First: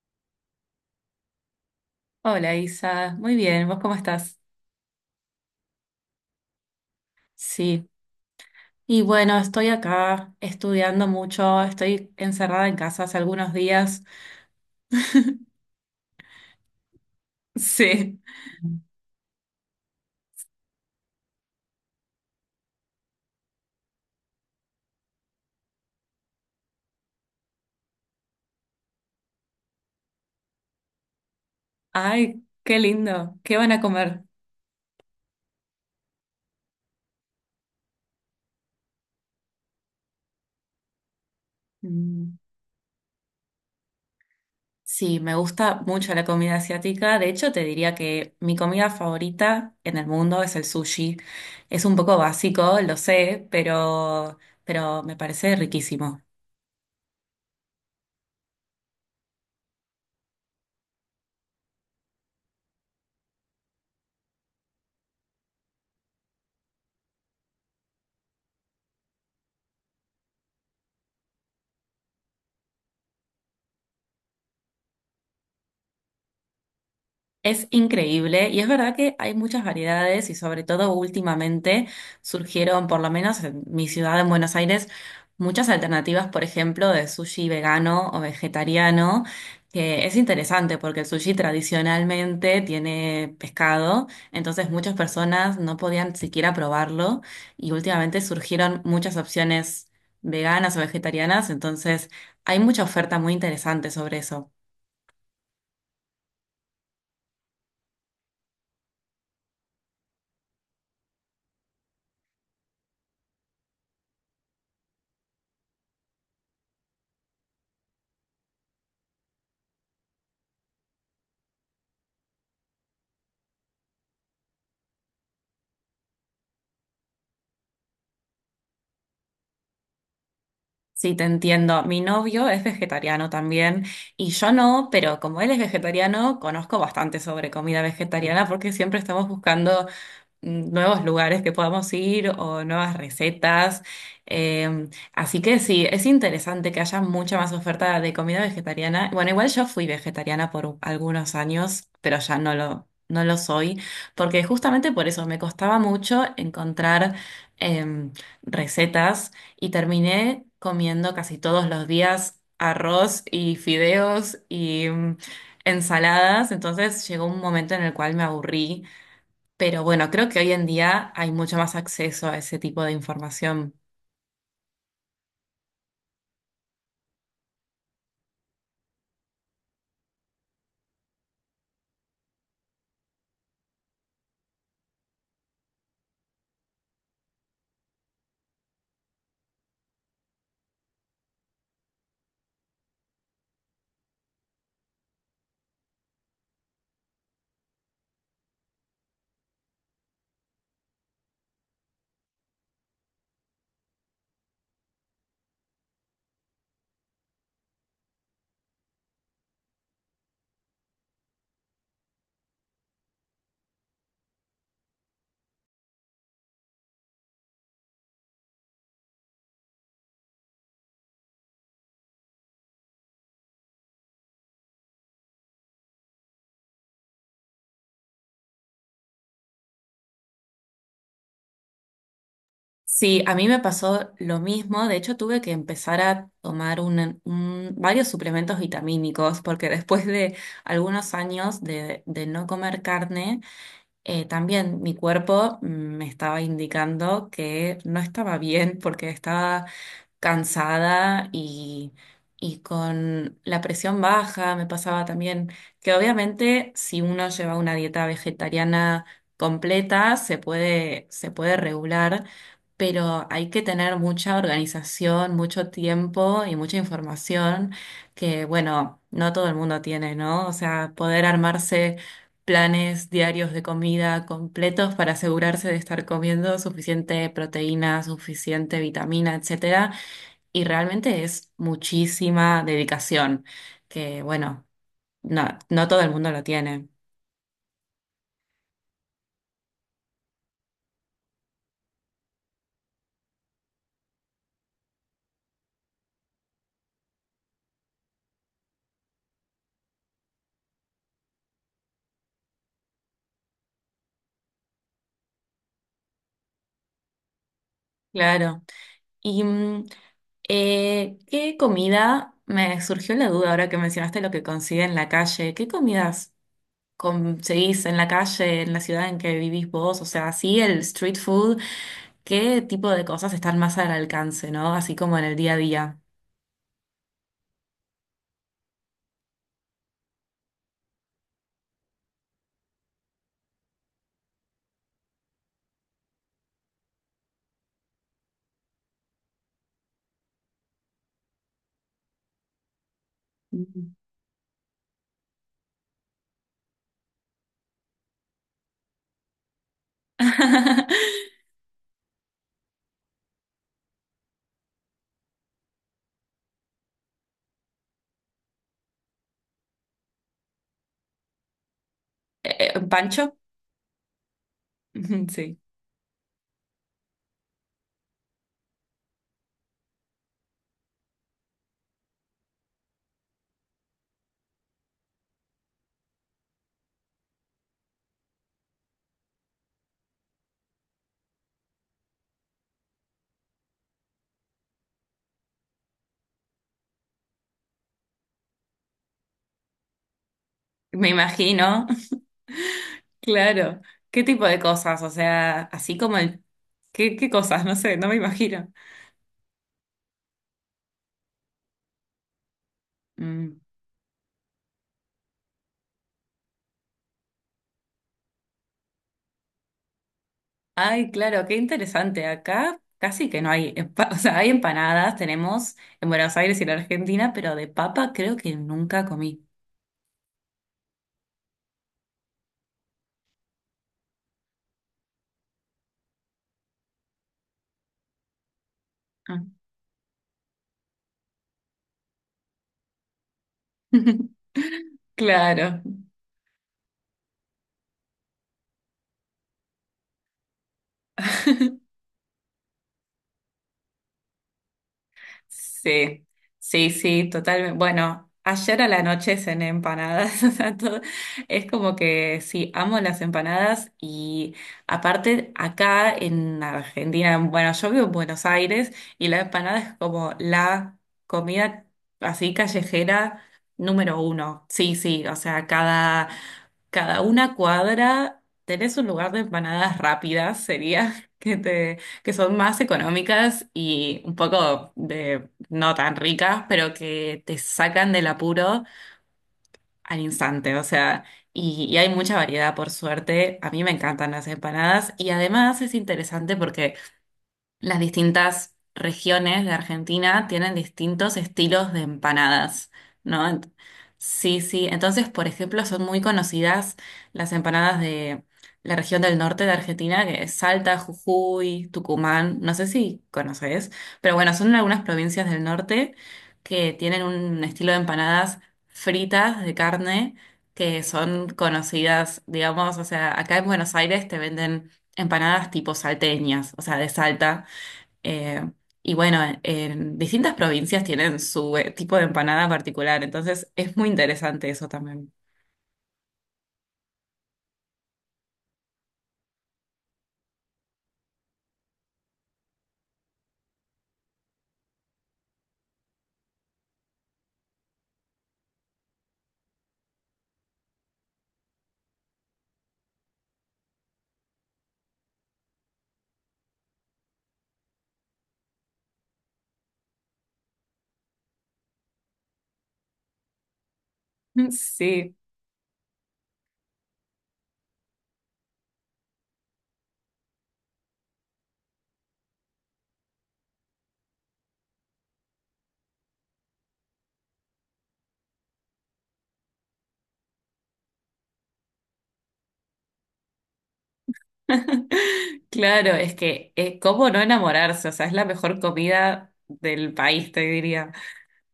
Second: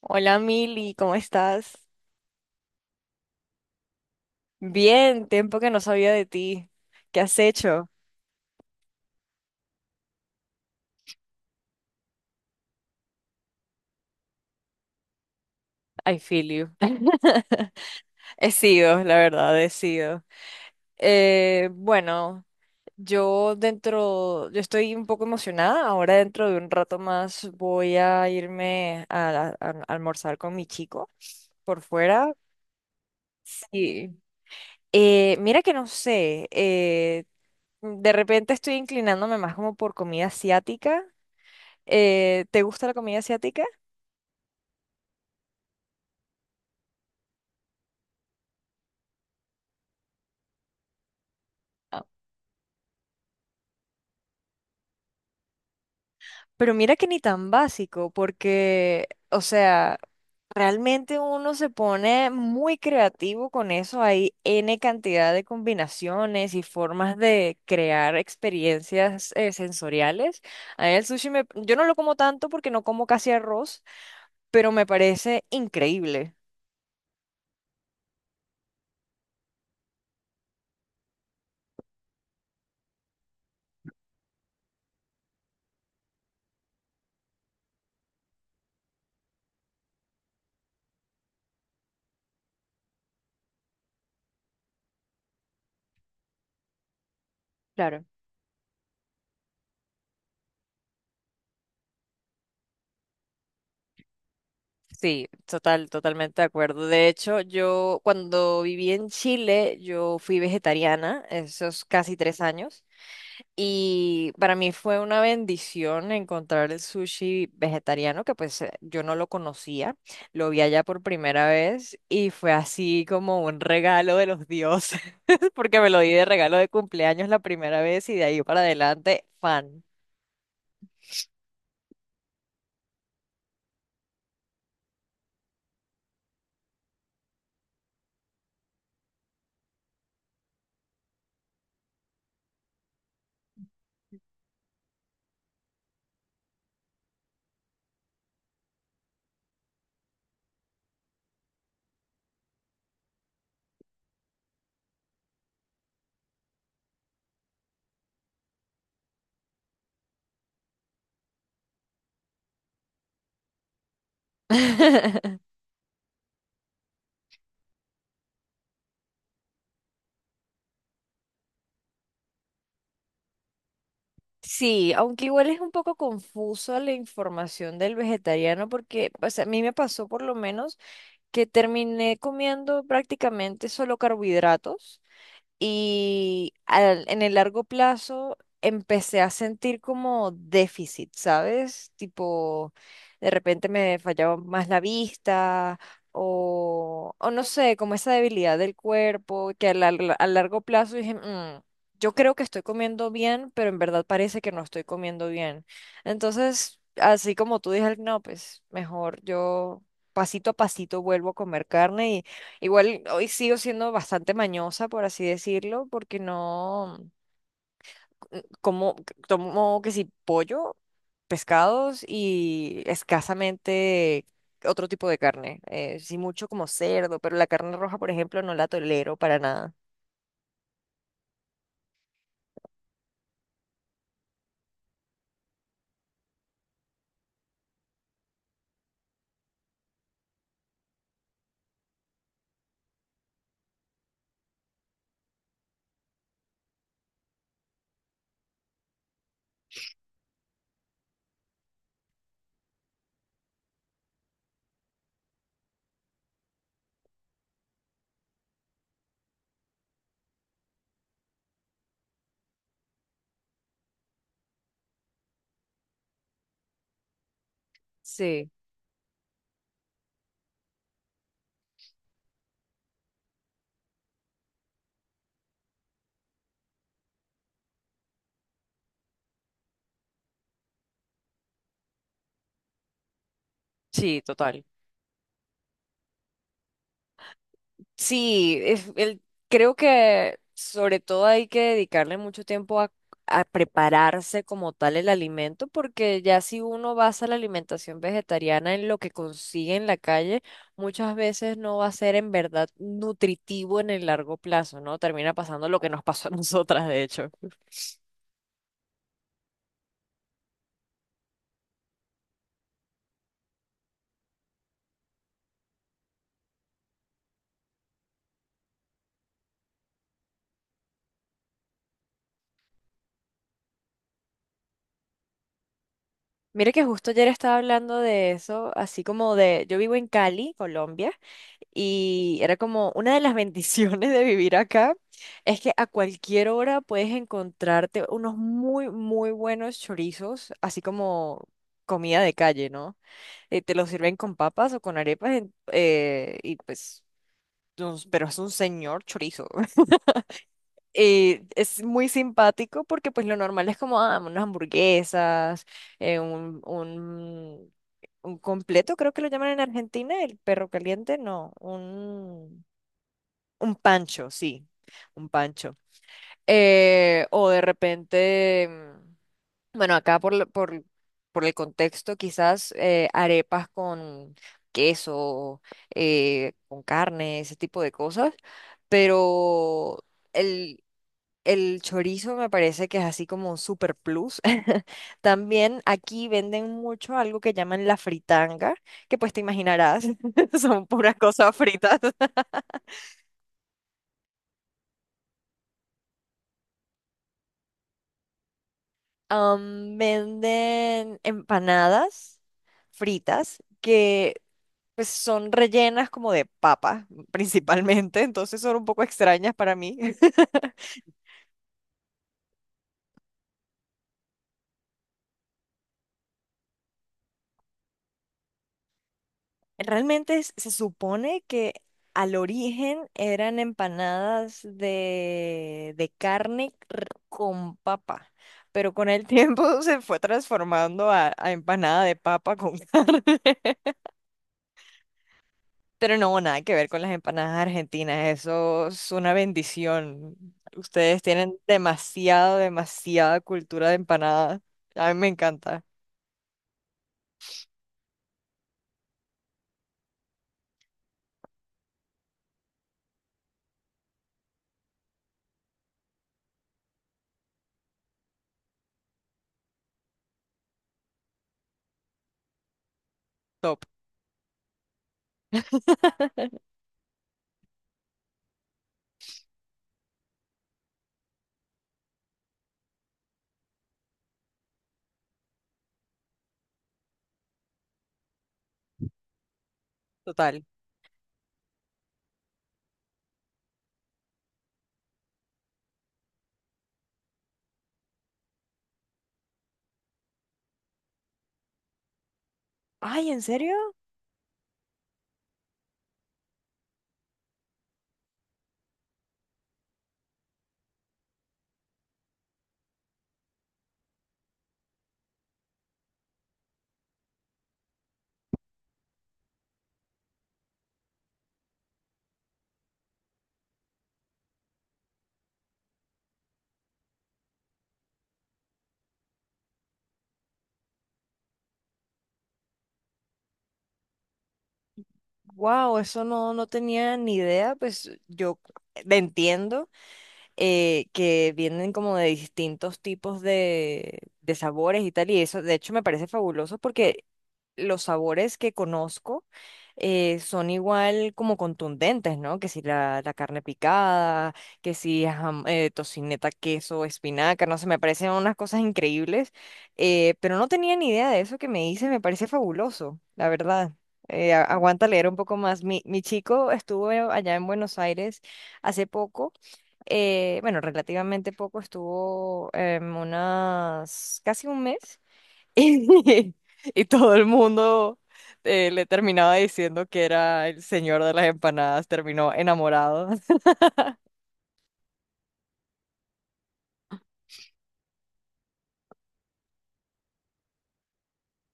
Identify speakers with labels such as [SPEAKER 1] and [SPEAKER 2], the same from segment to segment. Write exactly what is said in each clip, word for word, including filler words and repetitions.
[SPEAKER 1] Hola Mili, ¿cómo estás?
[SPEAKER 2] Hola Isa, muy bien, ¿vos cómo estás?
[SPEAKER 1] Bien, tiempo que no sabía de ti. ¿Qué has hecho?
[SPEAKER 2] Sí, y bueno, estoy acá estudiando mucho, estoy encerrada en casa hace algunos días.
[SPEAKER 1] I feel you.
[SPEAKER 2] Sí,
[SPEAKER 1] He sido, la verdad, he sido. Eh, bueno, yo dentro, yo estoy un poco emocionada. Ahora dentro de un rato más voy a irme a, la- a almorzar con mi chico por fuera.
[SPEAKER 2] ay, qué lindo, ¿qué van a
[SPEAKER 1] Sí.
[SPEAKER 2] comer?
[SPEAKER 1] Eh, mira que no sé, eh, de repente estoy inclinándome más como por comida asiática.
[SPEAKER 2] Mm.
[SPEAKER 1] Eh, ¿te gusta la comida asiática?
[SPEAKER 2] Sí, me gusta mucho la comida asiática, de hecho te diría que mi comida favorita en el mundo es el sushi. Es un poco básico, lo sé, pero, pero me parece riquísimo.
[SPEAKER 1] Pero mira que ni tan básico, porque, o sea, realmente uno se pone muy creativo con eso. Hay N cantidad de combinaciones y formas de crear experiencias eh, sensoriales. A mí el sushi me, yo no lo como tanto porque no como casi arroz, pero me parece increíble.
[SPEAKER 2] Es increíble y es verdad que hay muchas variedades y sobre todo últimamente surgieron, por lo menos en mi ciudad, en Buenos Aires, muchas alternativas, por ejemplo, de sushi vegano o vegetariano, que es interesante porque el sushi tradicionalmente tiene pescado, entonces muchas personas no podían siquiera probarlo y
[SPEAKER 1] Claro.
[SPEAKER 2] últimamente surgieron muchas opciones veganas o vegetarianas, entonces hay mucha oferta muy interesante sobre eso.
[SPEAKER 1] Sí, total, totalmente de acuerdo. De hecho, yo cuando viví en Chile, yo fui vegetariana, esos casi tres años. Y para mí fue una bendición encontrar el sushi vegetariano, que pues eh, yo no lo conocía, lo vi allá por primera vez y fue así como un regalo de los dioses, porque me lo di de regalo de cumpleaños la primera vez y de ahí para adelante, fan.
[SPEAKER 2] Sí, te entiendo. Mi novio es vegetariano también y yo no, pero como él es vegetariano, conozco bastante sobre comida vegetariana porque siempre estamos buscando nuevos lugares que podamos ir o nuevas recetas. Eh, Así que sí, es interesante que haya mucha más oferta de comida vegetariana. Bueno, igual yo fui vegetariana por algunos años, pero ya no lo, no lo soy, porque justamente por eso me costaba mucho encontrar em, recetas y terminé comiendo casi todos los días arroz y fideos y mm, ensaladas. Entonces llegó un momento en el cual me aburrí. Pero bueno, creo que hoy en día hay mucho más acceso a ese tipo de información.
[SPEAKER 1] Sí, aunque igual es un poco confusa la información del vegetariano porque pues, a mí me pasó por lo menos que terminé comiendo prácticamente solo carbohidratos y al- en el largo plazo empecé a sentir como déficit, ¿sabes? Tipo, de repente me fallaba más la vista o, o no sé, como esa debilidad del cuerpo que a, la- a largo plazo dije, "Mm, yo creo que estoy comiendo bien, pero en verdad parece que no estoy comiendo bien". Entonces, así como tú dije, no, pues mejor yo... Pasito a pasito vuelvo a comer carne. Igual hoy sigo siendo bastante mañosa, por así decirlo, porque no c- como c- tomo que si pollo, pescados y escasamente otro tipo de carne. Eh, sí mucho como cerdo, pero la carne roja, por ejemplo, no la tolero para nada.
[SPEAKER 2] Sí, a mí me pasó lo mismo. De hecho, tuve que empezar a tomar un- un- varios suplementos vitamínicos porque después de algunos años de, de no comer carne, eh, también mi cuerpo mm, me estaba indicando que no estaba bien porque estaba cansada y, y con la presión baja. Me pasaba también que obviamente si uno lleva una dieta vegetariana completa se puede, se puede regular, pero hay que tener mucha organización, mucho tiempo y mucha información que,
[SPEAKER 1] Sí.
[SPEAKER 2] bueno, no todo el mundo tiene, ¿no? O sea, poder armarse planes diarios de comida completos para asegurarse de estar comiendo suficiente proteína, suficiente vitamina, etcétera. Y realmente es muchísima dedicación,
[SPEAKER 1] Sí,
[SPEAKER 2] que
[SPEAKER 1] total.
[SPEAKER 2] bueno, no, no todo el mundo lo tiene.
[SPEAKER 1] Sí, es- el- creo que sobre todo hay que dedicarle mucho tiempo a, a prepararse como tal el alimento, porque ya si uno basa la alimentación vegetariana en lo que consigue en la calle, muchas veces no va a ser en verdad nutritivo en el largo plazo, ¿no? Termina pasando lo que nos pasó a nosotras, de hecho.
[SPEAKER 2] Claro. Y mm, eh, ¿qué comida? Me surgió la duda ahora que mencionaste lo que consigue en la calle. ¿Qué comidas conseguís en la calle, en la ciudad en que vivís vos? O sea, sí, el street food. ¿Qué tipo de cosas están más al alcance, no? Así como en el día a día.
[SPEAKER 1] Mire que justo ayer estaba hablando de eso, así como de, yo vivo en Cali, Colombia. Y era como una de las bendiciones de vivir acá, es que a cualquier hora puedes encontrarte unos muy, muy buenos chorizos, así como comida de calle, ¿no? Eh, te los
[SPEAKER 2] Ujú.
[SPEAKER 1] sirven con papas o con arepas, en- eh, y pues, nos- pero es un señor chorizo. Eh, es muy simpático porque pues lo normal es como ah, unas hamburguesas, eh, un, un, un completo, creo que lo llaman en Argentina, el perro caliente, no, un...
[SPEAKER 2] Eh, ¿Pancho?
[SPEAKER 1] Un pancho, sí, un
[SPEAKER 2] Sí,
[SPEAKER 1] pancho. Eh, o de repente, mm, bueno, acá por, la- por, por el contexto, quizás eh, arepas con queso, eh, con carne, ese tipo de cosas, pero el, el chorizo me parece que es así como un super plus. También aquí venden mucho algo que llaman la fritanga, que pues te imaginarás, son
[SPEAKER 2] me
[SPEAKER 1] puras cosas
[SPEAKER 2] imagino.
[SPEAKER 1] fritas.
[SPEAKER 2] Claro. ¿Qué tipo de cosas? O sea, así como el... ¿Qué, qué cosas? No sé, no me imagino.
[SPEAKER 1] Am, venden empanadas
[SPEAKER 2] Mm.
[SPEAKER 1] fritas que pues, son rellenas como de papa, principalmente, entonces son un poco extrañas para mí.
[SPEAKER 2] Ay, claro, qué interesante. Acá casi que no hay... empa- O sea, hay empanadas, tenemos en Buenos Aires y en Argentina, pero de papa creo que nunca comí.
[SPEAKER 1] Realmente es- se supone que al origen eran empanadas de, de carne r- con papa, pero con el
[SPEAKER 2] Ah.
[SPEAKER 1] tiempo se fue transformando a, a empanada de papa con carne.
[SPEAKER 2] Claro.
[SPEAKER 1] Pero no, nada que ver con las empanadas argentinas, eso es una bendición. Ustedes tienen demasiado demasiada cultura de empanadas. A mí me encanta.
[SPEAKER 2] Sí, sí, sí, totalmente. Bueno, ayer a la noche cené empanadas, o sea, todo- es como que sí, amo las empanadas y aparte acá en Argentina, bueno, yo vivo en Buenos Aires y la empanada es como la comida así callejera
[SPEAKER 1] Top.
[SPEAKER 2] número uno. Sí, sí, o sea, cada, cada una cuadra tenés un lugar de empanadas rápidas, sería que te que son más económicas y un poco de no tan ricas, pero que te sacan del apuro al
[SPEAKER 1] Total.
[SPEAKER 2] instante, o sea, y, y hay mucha variedad por suerte. A mí me encantan las empanadas y además es interesante porque las distintas regiones de Argentina tienen distintos estilos de empanadas,
[SPEAKER 1] Ay, ¿en
[SPEAKER 2] ¿no? Ent-
[SPEAKER 1] serio?
[SPEAKER 2] Sí, sí. Entonces, por ejemplo, son muy conocidas las empanadas de la región del norte de Argentina, que es Salta, Jujuy, Tucumán, no sé si conoces, pero bueno, son algunas provincias del norte que tienen un estilo de empanadas fritas de carne que son conocidas, digamos, o sea, acá en Buenos Aires te venden empanadas tipo salteñas, o sea, de Salta, eh, y bueno, en distintas provincias tienen su eh, tipo de empanada particular, entonces es muy interesante eso también.
[SPEAKER 1] Wow, eso no, no tenía ni idea. Pues yo le entiendo. Eh, que vienen como de distintos tipos de, de sabores y tal, y eso de hecho me parece fabuloso porque los sabores que conozco eh, son igual como contundentes, ¿no? Que si la, la carne picada, que si jam- eh, tocineta, queso, espinaca, no sé, me parecen unas cosas increíbles, eh, pero no tenía ni idea de eso que me hice, me parece fabuloso, la verdad. Eh, a- aguanta leer
[SPEAKER 2] Sí.
[SPEAKER 1] un poco más. Mi, mi chico estuvo allá en Buenos Aires hace poco eh, bueno, relativamente poco, estuvo em, unas casi un mes y, y todo el mundo eh, le terminaba diciendo que era el señor de las empanadas, terminó enamorado.
[SPEAKER 2] Claro, es que, eh, ¿cómo no enamorarse? O sea, es la mejor comida del país, te diría.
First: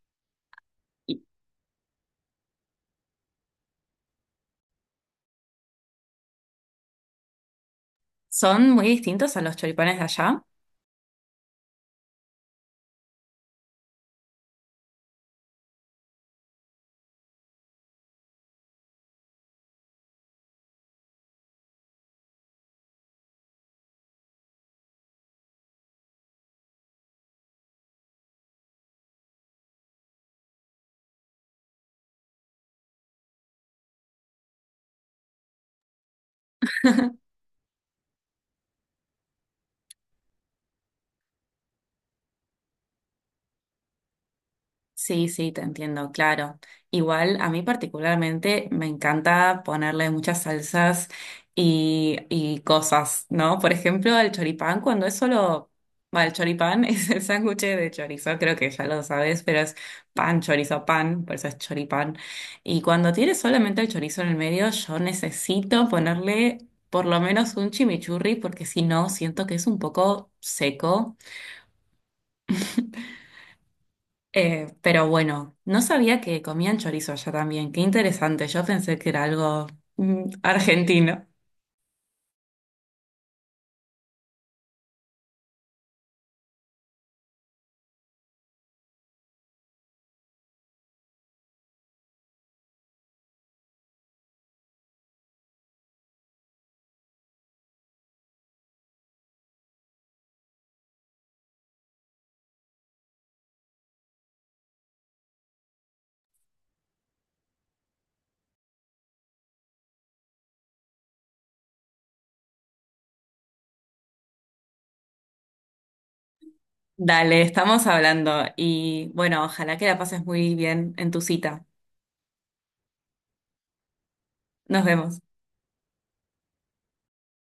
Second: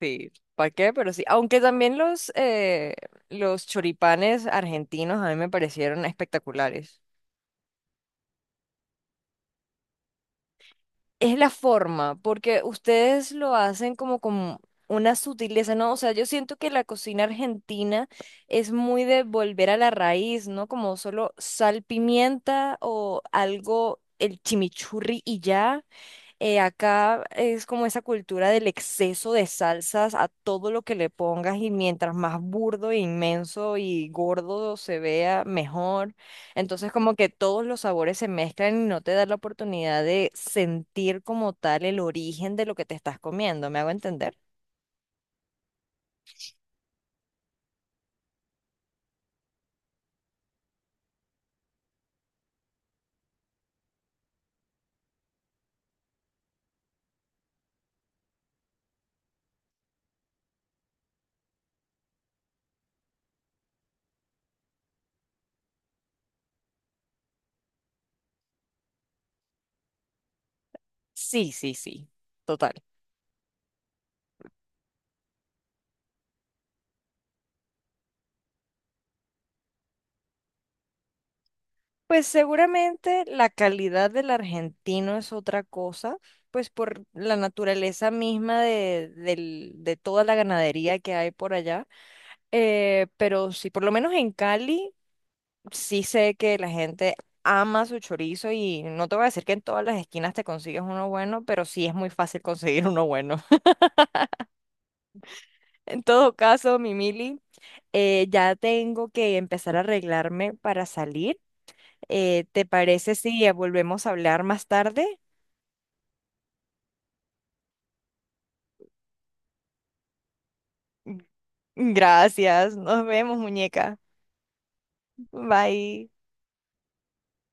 [SPEAKER 1] Sí, ¿para qué? Pero
[SPEAKER 2] Y
[SPEAKER 1] sí, aunque también los, eh, los choripanes argentinos a mí me parecieron espectaculares.
[SPEAKER 2] son muy distintos a los choripanes de allá.
[SPEAKER 1] Es la forma, porque ustedes lo hacen como con una sutileza, ¿no? O sea, yo siento que la cocina argentina es muy de volver a la raíz, ¿no? Como solo sal, pimienta o algo, el chimichurri y ya. Eh, acá es como esa cultura del exceso de salsas a todo lo que le pongas y mientras más burdo, e inmenso y gordo se vea, mejor. Entonces como que todos los sabores se mezclan y no te da la oportunidad de sentir como tal el origen de lo que te estás comiendo. ¿Me hago entender?
[SPEAKER 2] Sí, sí, te entiendo, claro. Igual a mí particularmente me encanta ponerle muchas salsas y, y cosas, ¿no? Por ejemplo, el choripán, cuando es solo, bueno, el choripán es el sándwich de chorizo, creo que ya lo sabes, pero es pan, chorizo, pan, por eso es choripán. Y cuando tiene solamente el chorizo en el medio, yo necesito ponerle por lo menos un chimichurri, porque si no, siento que es un poco seco.
[SPEAKER 1] Sí, sí, sí. Total.
[SPEAKER 2] Eh, pero bueno, no sabía que comían chorizo allá también. Qué interesante. Yo pensé que era algo mm, argentino.
[SPEAKER 1] Pues seguramente la calidad del argentino es otra cosa, pues por la naturaleza misma de, del- de toda la ganadería que hay por allá. Eh, pero sí, por lo menos en Cali, sí sé que la gente ama su chorizo y no te voy a decir que en todas las esquinas te consigues uno bueno, pero sí es muy fácil conseguir uno bueno. En todo caso, mi Mili, eh, ya tengo que empezar a arreglarme para salir. Eh, ¿te parece si volvemos a hablar más tarde?
[SPEAKER 2] Dale, estamos hablando y bueno, ojalá que la pases muy bien en tu cita.
[SPEAKER 1] Gracias, nos vemos, muñeca.
[SPEAKER 2] Nos vemos.
[SPEAKER 1] Bye.